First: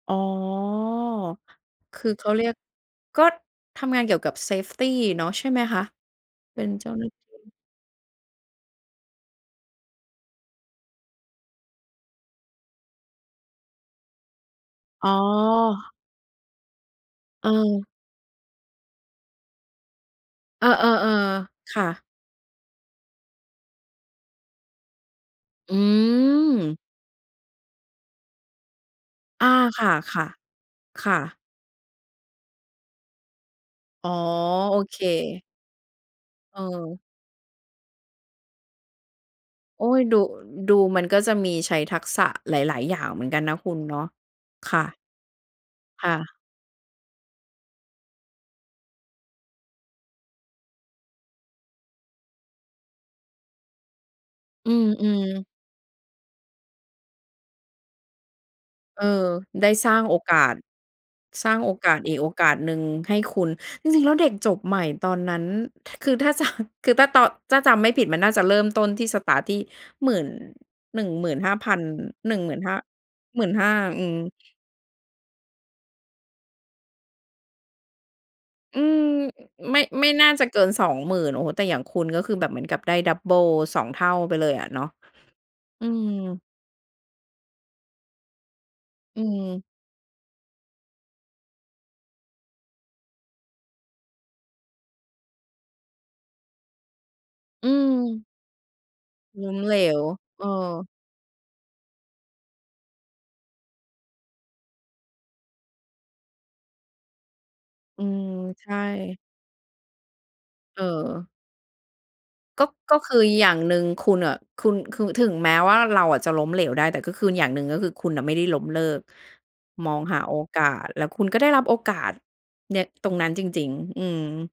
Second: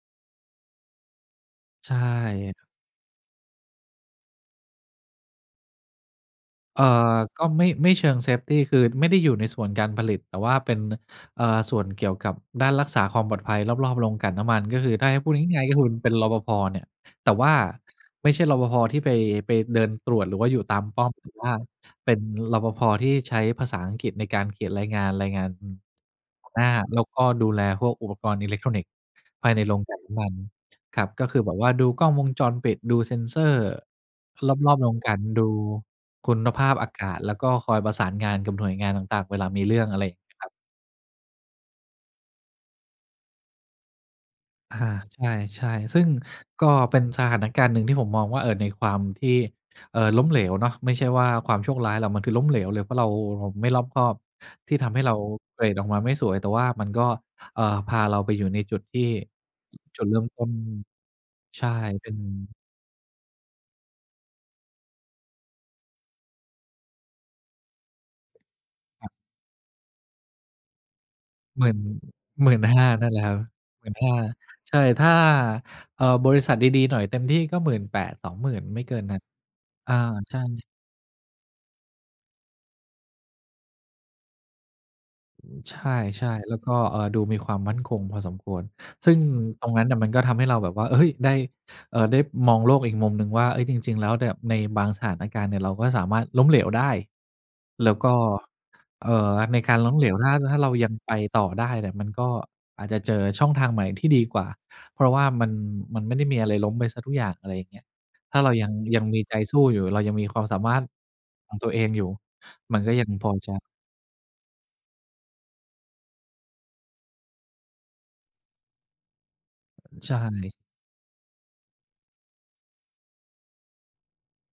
อ๋อ ใชค่ ือเขาเรียก ก็ทำงานเกี่ยวกับ เซฟตี เนาะ ใช่ไหมคะ? เป็นเอ่เจ้าหน้าทอ ีก็่ ไม่ ไม่เชิง เซฟตี คือไม่ได้อยู่ในส่วนการผลิต แต่ว่าเป็น เอ่อ ส่วนเกี่ยวกับด้านรักษาความปลอดภัยรอบ ๆ โรงกลั่นน้ำมัน ก็คือถอ้๋าอ ให้พูดง่าย ๆ งี้คุณ เป็น รปภ. เนี่ย แต่ว่า เออ ไม่ใช่ รปภ. ที่ไป ไปเดินตรวจหรือว่าอยู่เอตามป้ออ ม แต่ว่าๆ ๆ ค่ะ เป็น รปภ. ที่ใช้ภาษาอังกฤษในการเขียนรายงาน รายงาน อหัวหน้า ืม แล้วก็ดูแลพวกอุปกรณ์อิเล็กทรอนิกส์ อภา ายในโรคง่กะ ลั่นน้ำมัน ครๆ ัคบ ่ก็คะ ือแบบว่าดูกล้องวงจรปิด ดู Sensor อ๋อ รโออบ ๆ โรเค งกลั่น ดูคุณเภาพอาออ กาศ แล้วก็คอยประสานงานกับหน่วยงานต่าง ๆ เวลามีเรื่โออง ๊อะย ไรอย่ดางู เงี้ยครับ ดูมันก็จะมีใช้ทักษะหลาย ๆ อย่างเหมือนกันนะคุณเนาะ คอา ่ะ ใช่ ๆ ซึ่คง่ะ ก็เป็นสถานการณ์หนึ่งที่ผมมองว่า เอ่อ ในความที่ เอ่อ ล้มเหลวเนาะ ไม่ใช่ว่าความโชคร้ายหรอก มันคือล้มเหลวเลย เพราะเราไม่รอบคอบ อืที่ทำให้เราม ๆ เกรดออกมาไม่สวย แต่ว่ามันก็ เอ่อ พาเราไปอยู่ในจุดทเอี่ อ ได้สร้าจงุดเโรอิ่มกาต้น ส สร้างใชโ่ อกาสเปอ็ีน กโอกาสหนึ่งให้คุณ จริง ๆ แล้วเด็กจบใหม่ตอนนั้น ถ คือถ้า จะ คือถ้าตอน ถ้าจำไม่ผิดมันน่าจะเริ่มต้นทคี่ รับ สตาร์ต ที่หมื่น หนึ่งหมื่นห้าหมพื่ัน น หนึ่งหหมมืื่่นนห้า ห้า นั่นแหละครับ 15,000 หมื่นอืห้า ม ใช่ ถ้า เอ่อ บริษัทดี ๆ หน่อยเต็มที่ ก็ 18,000 20,000 อไืม่เกิม นนั้น อ ไม่ อา ไม่น่าใช่ จะเกิน 20,000 โอ้โฮ แต่อย่างคุณก็คือแบบเหมือนกับได้ดับเบิล 2 เท่าไปเลยอะเนาะ ใชอืม ่ ๆ แล้วก็ เอ่อ ดูมีความมั่นคงพอสมควร ซึ่องืม ตรงนั้นอะ มันก็ทำให้เราแบบว่า เฮ้ย ได้ เออ ได้มองโลกอีกมุมหนึ่งว่า เอ๊ย จริง ๆ แล้วเนี่ย ในบางสถานการณ์เนี่ย เราก็สามารถล้มเหลวได้ อืแล้วก็ ม เอ่อ ล้ใมนเกหลารล้มว เหลว ถ้า เออ ถ้าเรายังไปต่อได้เนี่ย มันก็อาจจะเจอช่องทางใหม่ที่ดีกว่า เพราะว่ามัน มันไม่ได้มีอะไรล้มไปเสียทุกอย่าง อะไรอย่างเงี้ย อืม ถ้าเรายใชัง ่ ยังมีใจสู้อยู่ เรายังมีความสามาเรถออ ของตัวเองอยู่ ก็ มันก็ก็ยัคงือพออยจ่างะ หนึ่งคุณอะ คุณ คุณ คือถึงแม้ว่าเราอะจะล้มเหลวได้ แต่ก็คืออย่างหนึ่งก็คือคุณไม่ได้ล้มเลิก มองใชหาโอ่ กาส แล้วคุณก็ได้รับโอกาสเนี้ยตรงนั้นจริง ๆ อืม